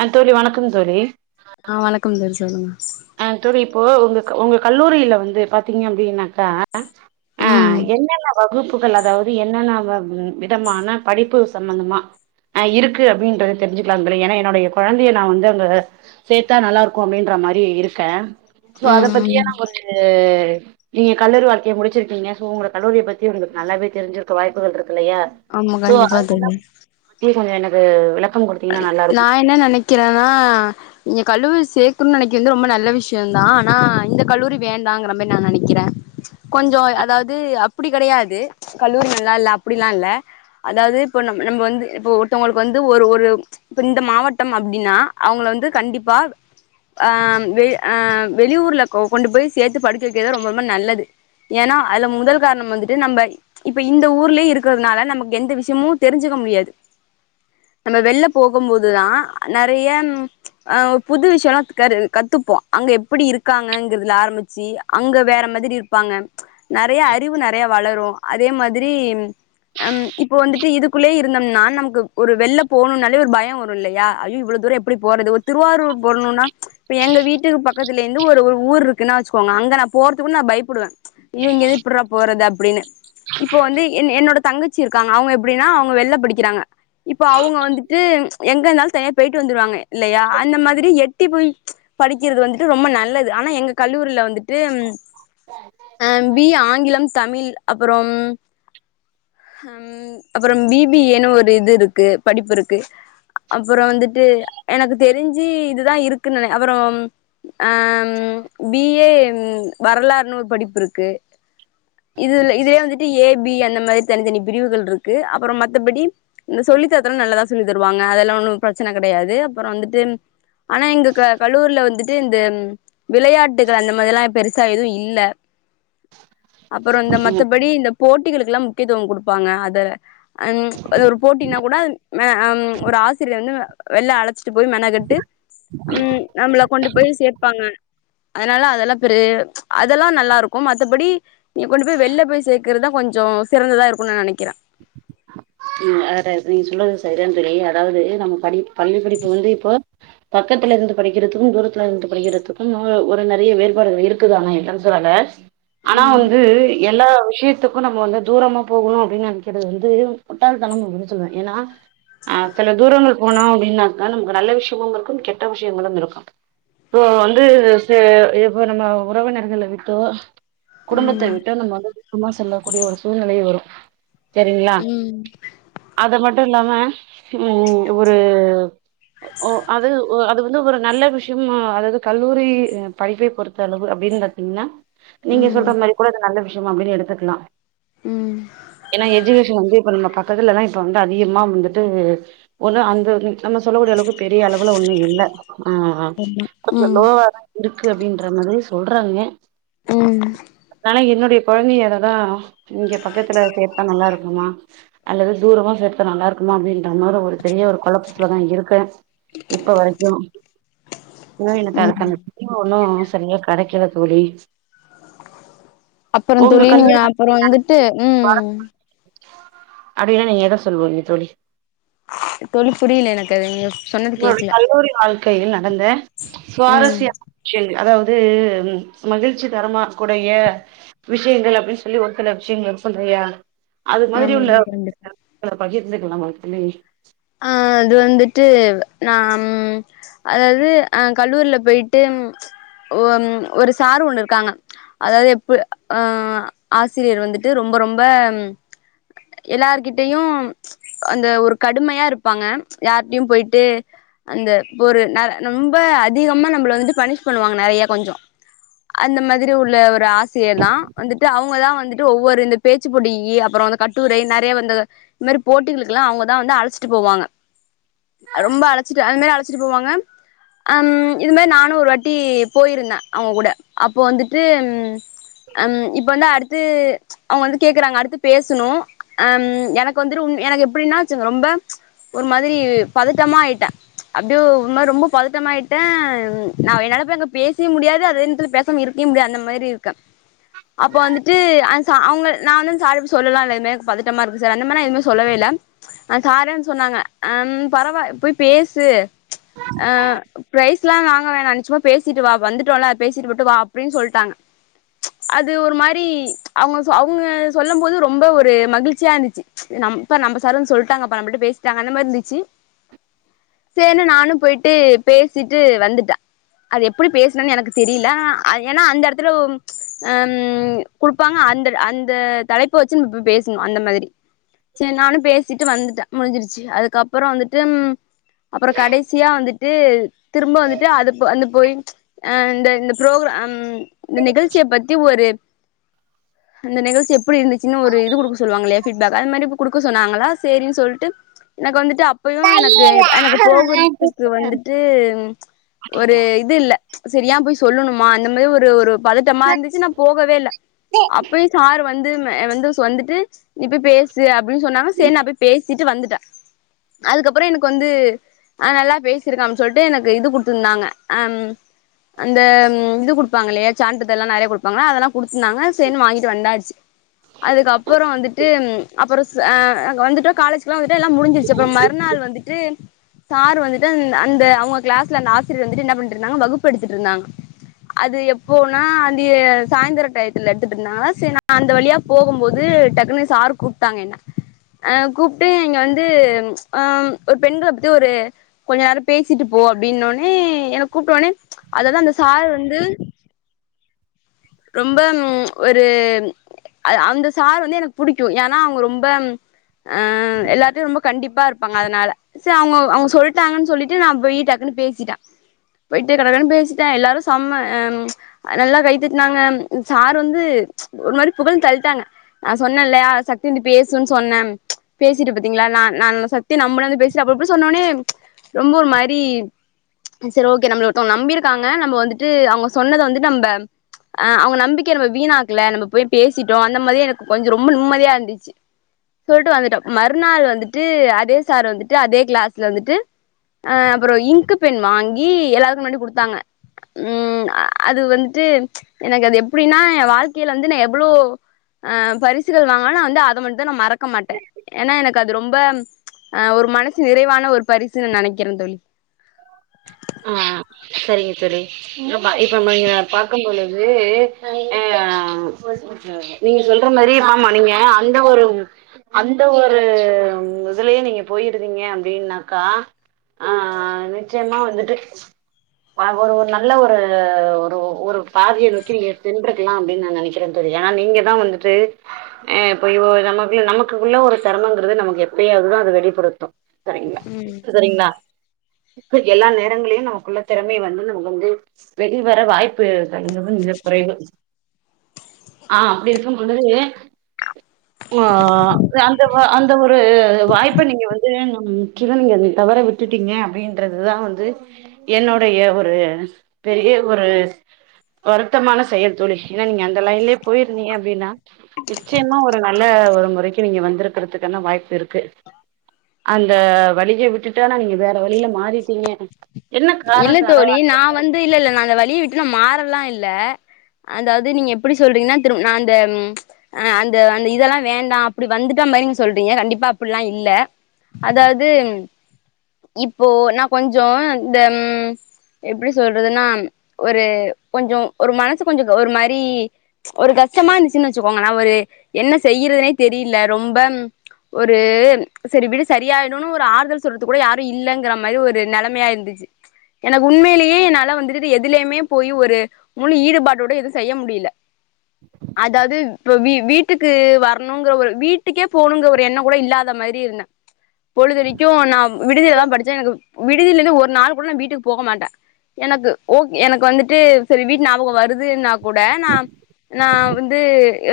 அ தோழி வணக்கம் தோழி ஆ வணக்கம் தொழி சொல்லுங்க அ தொழி இப்போ உங்க உங்க கல்லூரியில வந்து பாத்தீங்க அப்டின்னாக்கா ஆ ம் என்னென்ன வகுப்புகள் அதாது என்னென்ன விதமான படிப்பு சம்பந்தமா ஆ இருக்கு அப்டின்றது தெரிஞ்சுக்கலாதளே ஏன்னா என்னுடைய கொழந்தைய நா வந்து அங்க சேத்தா நல்லா இருக்கு அப்டின்ற மாரி இருக்கே சோ அத ம் பத்தியே ம் நா கொஞ்சு நீங்க கல்லூரி வாழ்க்கைய முடிச்சிருக்கீங்க சோ உங்க கல்லூரிய பத்தி ஒங்களுக்கு நல்லாவே தெரிஞ்சிருக்க வாய்ப்புகள் இருக்கு இல்லையா ஆமா சோ கண்டிப்பா அதுனால தோழி தி கொஞ்சோ எனக்கு விளக்கங் கொடு நா என்ன நெனைக்கிறேன்னா நீங்க கல்லூரி சேக்கண்னு நெனைக்கு வந்து ரொம்ப நல்ல விஷயோ தா ஆனா இந்த கல்லூரி வேண்டாங்கிறமேரி நா நெனைக்கிறே கொஞ்சோ அதாது அப்டி கெடையாது கல்லூரி நல்லா இல்ல அப்டிலா இல்ல அதாது இப்ப நம் நம்ம வந்து இப்ப ஒருத்தவங்களுக்கு வந்து ஒரு ஒரு இப்ப இந்த மாவட்டம் அப்டின்னா அவுங்கள வந்து கண்டிப்பா ஆ வெ ஆ வெளியூர்ல கொ கொண்டு போய் சேத்து படிக்க வைக்கிறதே ரொம்ப ரொம்ப நல்லது ஏன்னா அதுல முதல் கார்ணோ மந்துட்டு நம்ம இப்ப இந்த ஊர்லே இருக்கிறதுனால நமக்கு எந்த விஷ்யமு தெரிஞ்சிக்க முடியாது நம்ம வெள்ல போகும்போது தா நெறையன் ஆ புது விஷ்யலா கரு கத்துப்போ அங்க எப்டி இருக்காங்கங்கிறதுல ஆரம்மிச்சு அங்க வேற மாதிரி ப்பாங்க நெறையா அறிவு நெறையா வளரு அதே மாதிரி அம் இப்போ வந்துட்டு இதுக்குள்ளே இருந்தம்னா நமக்கு ஒரு வெள்ல போணுனால் வே ஒரு பய வரு இல்லையா ஐயோ இவ்ளோ தூர எப்டி போறது ஒரு திருவாரூர் போணுனா இப்ப எங்க வீட்டுக்கு பக்கத்திலே வந்து ஒரு ஒரு ஊர் இருக்குனா வச்சுக்கோங்க அங்க நா போறத்துக்குள்ள நா பயப்புடுவ இவங்கிது எப்புட்றா போறது அப்டின்னு இப்போ வந்து என் என்னோட தங்கச்சி இருக்காங்க அவ்ங்க எப்டினா அவ்ங்க வெள்ல படிக்கிறாங்க இப்ப அவ்ங்க வந்து து எங்க இருந்தாலு தனியா போயிட்டு வந்துருவாங்க இல்லையா அந்த மாதிரி எட்டி போய் படிக்கிறது வந்துட்டு ரொம்ப நல்லது ஆனா எங்க கல்லூரில வந்துட்டு ஆ பி ஏ ஆங்கிலம் தமிழ் அப்பறம் ஹம் அப்பற பி பி ஏ ன்னு ஒரு இது இருக்கு படிப்பு இருக்கு அப்பற வந்துட்டு எனக்கு தெரிஞ்சு இதுதா இருக்குன் நென அப்பறம் ஆம் பி ஏ வரலாறு ன்னு ஒரு படிப்பு இருக்கு இதுல இதுலே வந்துட்டு ஏ பி அந்த மாரி தனித்தனி பிரிவுகள் இருக்கு அப்பற மத்தபடி இந்த சொல்லித்தரத்துலா நல்லாதா சொல்லி தருவாங்க அதெல்லா ஒன்னு பிரச்சன கெடையாது அப்பற வந்துட்டு ஆனா எங்க க கல்லூரில வந்துட்டு இந்த விளையாட்டுகள் அந்த மாதிரிலா பெருசா எதுவு இல்ல அப்பறோ இந்த மத்தபடி இந்த போட்டிகளுக்குலா முக்கியத்துவ குடுப்பாங்க அதல அன் அது ஒரு போட்டினா கூட மே அம் ஒரு ஆசிரியர் வந்து வெள்ல அழைச்சிட்டு போய் மெனக்கட்டு ம் நம்பள கொண்டு போய் சேப்பாங்க அதனால அதெல்லா பெரு அதெல்லா நல்லா இருக்கு மத்தபடி நீங்க கொண்டு போய் வெள்ல போய் சேக்குறது தா கொஞ்ச சிறந்ததா இருக்குனு நா நெனக்கிறே ம் அ ற நீங்க சொல்றது செரி தா தோழி அதாவது நம்ம படிப் பள்ளி படிப்பு வந்து இப்போ பக்கத்துலருந்து படிக்கிறதுக்கு தூரத்துலருந்து படிக்கிறதுக்கு அ ஒரு நெறைய வேறுபாடுகள் இருக் க்கு தானா இல்லனு சொல்லல ஆனா ம் வந்து எல்லா விஷ்யத்துக்கு நம்ம வந்து தூரமா போகணு அப்டின் நெனக்கிறது வந்து முட்டாள்த்தனம் அப்டின்தா சொல்லுவே ஏனா ஆ சில தூரங்கள் போனோ அப்டின்னாக்கா நமக்கு நல்ல விஷ்யமும் இருக்கு கெட்ட விஷ்யங்களும் இருக்கு இப்போ வந்து சே இப்போ நம்ம உறவினர்கள விட்டோ குடும்பத்த ம் விட்டு நம்ம [inaudible] க்கமா செல்லக்கூடிய ஒரு சூழ்நிலை வரு செரிங்ளா ம் அது மட்டு இல்லாம ம் ஒரு ஓ ஓ அது ஓ அது வந்து ஒரு நல்ல விஷ்யமு அதாவ்து கல்லூரி அ படிப்பை பொறுத்தளவு அப்டின் பாத் திங்னா நீங்க சொல்ற ம் மாரி கூட அது நல்ல விஷ்யம் அப்டின் எடுத்துக்கலா ம் ஏனா எஜுகேஷன் வந்து இப்ப நம்ம பக்கத்துல தா இப்ப வந்து அதிகமா வந்துட்டு ஒன்னு அந்த இது நம்ம சொல்லக்கூடிய அளவுக்கு பெரிய அளவுல ஒன்னு இல்ல ஆ ஆமா கொஞ்ச ம் லோவா தா இருக்கு அப்டின்ற மாதிரி சொல்றாங்க ம் ஆனா என்னுடைய கொழந்தைகளலா இங்க பக்கத்துல சேத்தா நல்லாருக்குமா அல்லது தூரமா சேத்தா நல்லாருக்குமா அப்டின்ற மாரி ஒரு பெரிய ஒரு கொழப்பத்துல நா இருக்கே இப்ப வரைக்கு இன்னு எனக்கு ம் அதுக்கான இன்னு ஒன்னு சரியா கெடைக்கல தோழி அப்பற உங்க தோழி நீங்க கல்லூரி அப்பற வந்துட்டு ம் அப்டின்னா நீங்க எத சொல்வீங்க தோழி தோழி புரில எனக்கதுங்க உங்களுடைய கல்லூரி வாழ்க்கையில் நடந்த ம் சுவாரஸ்ய விஷயங்கள் அதாவது மகிழ்ச்சிகரமாக்குடைய விஷயங்கள் அப்டின் சொல்லி ஒரு சில விஷயங்கள் சொல்றியா அது மாதிரி ஆமா உள்ள ஆமா கண்டிப்பா [inaudible] அத மாரி இருந்துகணு நமது பிள்ளையை ஆ அது வந்துட்டு நா ம் அதாவது ஆ கல்லூரில போய்ட்டு ஒ ஒரு சாரு ஒன்னுருக்காங்க அதாவது எப்ப அ ஆசிரியர் வந்துட்டு ரொம்ப ரொம்ப எல்லார்கிட்டயு அந்த ஒரு கடுமையா இருப்பாங்க யார்ட்டயு போய்ட்டு அந்த ஒரு ந நொம்ப அதிகமா நம்மள வந்து பணிஷ் பண்ணுவாங்க நெறய கொஞ்சோ அந்த மாதிரி உள்ள ஒரு ஆசிரியர் தா வந்துட்டு அவுங்கதா வந்துட்டு ஒவ்வொரு இந்த பேச்சு போட்டிக்கி அப்றோ அந்த கட்டுரை நெறய வந்து இந்மாதிரி போட்டிகளுகெல்லா அவுங்கதா வந்து அழச்சி ட்ரு போவாங்க ரொம்ப அழச்சிட்டு அது மாரி அழச்சிட்டு போவாங்க அம் இது மாரி நானு ஒரு வாட்டி போயிருந்த அவுங்க கூட அப்போ வந்துட்டு ம் இப்போ வந்து அடுத்து அவுங்க வந்து கேக்குறாங்க அடுத்து பேசணு அம் எனக்கு வந்துட்டு உ எனக்கு எப்டின்னாச்சு ரொம்ப ஒரு மாதிரி பதட்டமாயிட்ட அப்டியே ஒரு மாரி ரொம்ப பதட்டமாயிட்டே நா என்னால அங்க போய் பேசவே முடியாது அதே நேரத்துல பேச சாம இருக்கயே முடியாது அந்த மாரி இருக்க அப்போ வந்துட்டு அந் கா அவுங்க நா வந்து சார்ட்டப்போய் சொல்லலான்ருந்த எனக்கு பதட்டமாருக்கு சார் அந்த மாரிலா எதுமே சொல்லவே இல்ல அந்த சாரே வந்து சொன்னாங்க அம் பரவா போய் பேசு ஆ ப்ரைஸ்லா வாங்க வேணா நீ சும்மா பேசிட்டு வா வந்துட்டோல்ல பேசிட்டு மட்டு வா அப்டின் சொல்ட்டாங்க அது ஒரு மாரி அவுங்க சொ அவுங்க சொல்ல போது ரொம்ப ஒரு மகிழ்ச்சியாருந்துச்சு நம் பார் நம்ப சார் வந்து சொல்ட்டாங்கப்பா நம்மள்ட்ட பேசிட்டாங்க அந்த மார்ருந்துச்சி சேர்ன்னு நானு போய்ட்டு பேசிட்டு வந்துட்ட அது எப்டி பேசனுன் எனக்கு தெரியல ஏன்னா அந்த இடத்துல அம் குடுப்பாங்க அந்த அந்த தலைப்ப வச்சு நா போய் பேசணு அந்த மாதிரி சேரி நானு பேச ச்சிட்டு வந்துட்ட முடிஞ்சிருச்சு அதுக்கப்பற வந்துட்டு அப்பற கடைசியா வந்துட்டு திரும்ப வந்துட்டு அது அந்த போய் அ இந்த இந்த ப்ரோக்ராம் இந்த நிகழ்ச்சிய பத்தி ஒரு அந்த நிகழ்ச்சி எப்டி இருந்துச்சுன் ஒரு இது குடுக்க சொல்லுவாங்களே ஃபீட்பேக் அந்த மாரி இப்ப குடுக்க சொன்னாங்களா சேரின் சொல்ட்டு எனக்கு வந்துட்டு அப்பயு எனக்கு கையில எனக்கு போகறதுக்கு வந்துட்டு ஒரு இது இல்ல செரி ஏன் போய் சொல்லணுமா அந்த மாரி ஒரு ஒரு பதட்டமா மாட்டிக்கிட்டா இருந்துச்சு நா போகவே இல்ல அப்பயு சார் வந்து வந்து வந்துஸ் வந்துட்டு நீ போய் பேசு அப்டின் சொன்னாங்க சே நா போய் பேசிட்டு வந்துட்ட அதுக்கப்பற எனக்கு வந்து அ நல்லா பேசிருக்காம் சொல்ட்டு எனக்கு இது குடுத்துருந்தாங்க அம் அந்த இது குடுப்பாங்கல்லையா சான்றிதல்லா நெறய குடுப்பாங்களா அதெல்லா குடுத்துருந்தாங்க சேர்ன்னு வாங்கிட்டு வந்தாச்சு அதுக்கப்பறோ வந்துட்டு அப்பறோ ஆ அங்க வந்துட்டு காலேஜ்கல்லா வந்துட்டு எல்லா முடிஞ்சிருச்சு அப்றோ மறுநாள் வந்துட்டு சார் வந்துட்டு அந் அந்த அவுங்க கிளாஸ்ல அந்த ஆசிரியர் வந்துட்டு என்ன பண்ட்ருந்தாங்க வகுப்பு எடுத்துட்ருந்தாங்க அது எப்போனா அது சாயந்த்ர டயத்துல எடுத்துட்ருந்தாங்கலா செரி நா அந்த வழியா போகும்போது டக்குனு சார் கூப்ட்டாங்க என்ன ஆ கூப்ட்டு இங்க வந்து ஆ ஒர் பெண்கள பத்தி ஒரு கொஞ்ச நேரோ பேசிட்டு போ அப்டின்னோனே என்ன கூப்டோனே அதாவ்து அந்த சார் வந்து ரொம்ப ஒரு அ அந்த சாரு வந்து எனக்கு புடிக்கு ஏனா அவுங்க ரொம்ப ஆ எல்லாத்தையு ரொம்ப கண்டிப்பாரு ப்பாங்க அதனால சேர் அவுங்க அவுங்க சொல்ட்டாங்கன் சொல்லிட்டு நா போய் டக்குன்னு பேசிட்டே போய்ட்டு கடகடன்னு பேசிட்டே எல்லாரு செம்ம ஆ நல்லா கைத்த நாங்க சார் வந்து ஒரு மாரி புகழ்ந்தள்ட்டாங்க நா சொன்னேல்லயா சக்தி வந்து பேசுன் சொன்னே பேசிட்டு பாத்தீங்ளா நான் நான் சக்தி நம்மட வந்து பேசி அப்பஇப்டி சொன்னோனே ரொம்ப ஒரு மாரி செரி ஓகே நம்மள ஒருத்தோங்க நம்பியிருக்காங்க நம்ப வந்துட்டு அவுங்க சொன்னத வந்து நம்ப ஆ அவுங்க நம்பிக்கய நம்ம வீணாக்ல நம்ப போய் பேசிட்டோ அந்த மாரியே எனக்கு கொஞ்சொ ரொம்ப நிம்மதியா இருந்துச்சு சொல்ட்டு வந்துட்டே மற்நாள் வந்துட்டு அதே சார் வந்துட்டு அதே க்ளாஸ்ல வந்துட்டு ஆ அப்றோ‌ இங்க்கு பென் வாங்கி எல்லாருக்கு முன்னாடி குடுத்தாங்க ம் அது வந்துட்டு எனக்கு அது எப்டின்னா எ வாழ்க்கைல வந்து நா எவ்ளோ ஆ பரிசுகள் வாங்ன்னா நா வந்து அத மட்டு நா மறக்க மாட்டே ஏன்னா எனக்கு அது ரொம்ப ஆ ஒரு மனசு நிறைவான ஒரு பரிசுனு நெனைக்கிற தோழி ஆ செரிங்க தோழி ஆமா இப்ப [unintelligible] பார்க்கம்பொழுது ஆ நீங்க சொல்ற மாரி ஆமா நீங்க அந்த ஒரு அந்த ஒரு இதுலயே நீங்க போயிருந்தீங்க அப்டின்னாக்கா ஆ நிச்சயமா வந்துட்டு வா ஒரு ஒரு நல்ல ஒரு ஒரு ஒரு பாதய நோக்கி நீங்க சென்றுக்லா அப்டின் நா நெனை க்றே தோழி ஏனா நீங்க தா வந்துட்டு ஆ இப்ப யோ நமக்குள்ள நமக்குகுள்ள ஒரு தெறமங்கறது நமக்கு எப்பயாவ்து தா அது வெளிப்படுத்து செரி ம் செரிங்ளா இப்ப எல்லா நேரங்களையு நமக்குள்ள தெறமை வந்து நமக்கு வந்து வெளி வர வாய்ப்பு [unintelligible] மிக குறைவு ஆ அப்டி இருக்கும்பொழுது ஆ அந்த வ அந்த ஒரு வாய்ப்ப நீங்க வந்து நம் முற்றிலு நீங்க அத தவற விட் ட்டுட்டீங்க அப்டின்றதுதா வந்து என்னுடய ஒரு பெரிய ஒரு வருத்தமான செயல் தோழி ஏன்னா நீங்க அந்த லைன்லயே போய்ருந்தீங்க அப்டின்னா நிச்சயமா ஒரு நல்ல ஒரு முறைக்கு நீங்க வந்துருக்கறதுக்கான வாய்ப்பிருக்கு அந்த வழிய விட்டுட்டேனா நீங்க வேற வழில மாறிட்டீங்க என்ன காரோ இல்ல சார தோழி நா வந்து இல்ல இல்ல நா அந்த வழிய விட்டு நா மாறலா இல்ல அதாவ்து நீங்க எப்டி சொல்றீங்கன்னா திரும் நா அந்த ஆ அந்த அந்த இதெல்லா வேண்டா அப்டி வந்துட்ட மாரி நீங்க சொல்றீங்க கண்டிப்பா அப்டில்லா இல்ல அதாவ்து இப்போ நா கொஞ்சொ இந்த எப்டி சொல்றதுனா ஒரு கொஞ்சோ ஒரு மனசு கொஞ்சோ ஒரு மாரி ஒரு கஷ்டமா இருந்துச்சுன்னா வச்சுக்கோங்கள ஒரு என்ன செய்றதுனே தெரியில ரொம்ப ஒரு சரி விடு சரியாயிடுனு ஒரு ஆறுதல் சொல்றதுக்கு கூட யாரு இல்லங்கற மாரி ஒரு நெலமாயாருந்து சி எனக்கு உண்மையிலியே என்னால வந்துட்டு எதுலயுமே போய் ஒரு முழு ஈடுபாடோட எது செய்ய முடியில அதாவது இப்ப வீ வீட்டுக்கு வரணுங்கிற ஒரு இப்ப வீ வீட்டுக்கு வரனுங்கற ஒரு வீட்டுக்கே போணுங்கிற ஒரு எண்ண கூட இல்லாத மாதிரி இருந்த பொழுதனிக்கு நா விடுதில தா படிச்சே எனக்கு விடுதிலந்து ஒரு நாள் கூட நா வீட்டுக்கு போக மாட்ட எனக்கு ஓக் எனக்கு வந்துட்டு செரி வீட்டு ஞாபகோ வருதுன்னா கூட நா நா வந்து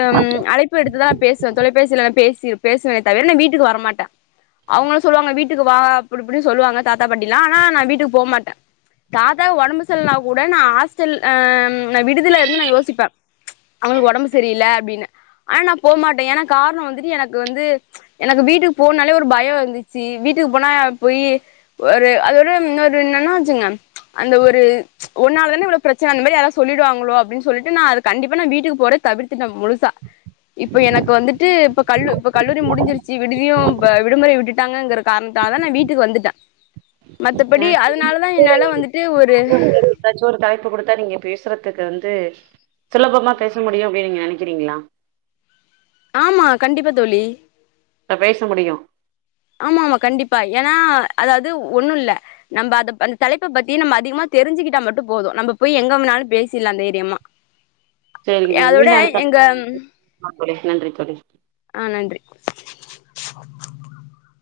அம் அழைப் இப்ப எடுத்துதா நா பேசுவே தொலைபேசில நா பேசி பேசுவனே தவிர நா வீட்டுக்கு வரமாட்ட அவுங்களு சொல்லுவாங்க வீட்டுக்கு வா அப்டி இப்டி சொல்லுவாங்க தாத்தா பாட்டிலா ஆனா நா வீட்டுக்கு போ மாட்டே தாதாக்கு ஒடம்பு செல்னா கூட நா ஹாஸ்டல் அ நா விடுதில இருந்து நா யோசிப்பே அவுங்களுக்கு ஒடம்பு செரியில்ல அப்டின்னு ஆனா நா போமாட்டே ஏனா காரணோ வந்துட்டு எனக்கு வந்து எனக்கு வீட்டுக்கு போனாலே ஒரு பயோ இருந்துச்சி வீட்டுக்கு போனா போயி ஒரு அதோட இன்னொரு என்னன்னா வச்சுங்க அந்த ஒரு உன்னால தான இவ்ளோ பிரச்சன அந்த மாரி யாராது சொல்லிடுவாங்களோ அப்டின் சொல்லிட்டு நா அத கண்டிப்ப நா வீட்டுக்கு போற தவிர்த்துட்ட முழுசா இப்ப எனக்கு வந்துட்டு இப்ப கல்லூ இப்ப கல்லூரி முடிஞ்சிருச் சி விடுதியு இப்ப விடுமுறை விட்டுட்டாங்கங்கற காரணத்தால நா வீட்டுக்கு வந்துட்டே மா ஆ படி அதனால தா என்னால வந்துட்டு ஒரு எதாச்சு ஒரு தலைப்பு குடுத்தா நீங்க பேசுறதுக்கு வந்து சுலபமா பேச முடியு அப்டின் நீங்க நினைக்கிறீங்களா நினைக்கிறீங்களா ஆமா கண்டிப்பா தோழி அ பேச முடியு ஆமா ஆமா கண்டிப்பா ஏனா அதாவது ஒண்ணுல்ல நம்ப அத அந்த தலைப்ப பத்தி நம்ம அதிகமா தெரிஞ்சுக்கிட்டா மட்டு போது நம்ப போய் எங்கம்னாலு பேசிர்லா தைரியமா செரிங்க தோழி அதோட மீண்டு அடுத்த எங்க [unintelligible] நன்றி தோழி ஆ நன்றி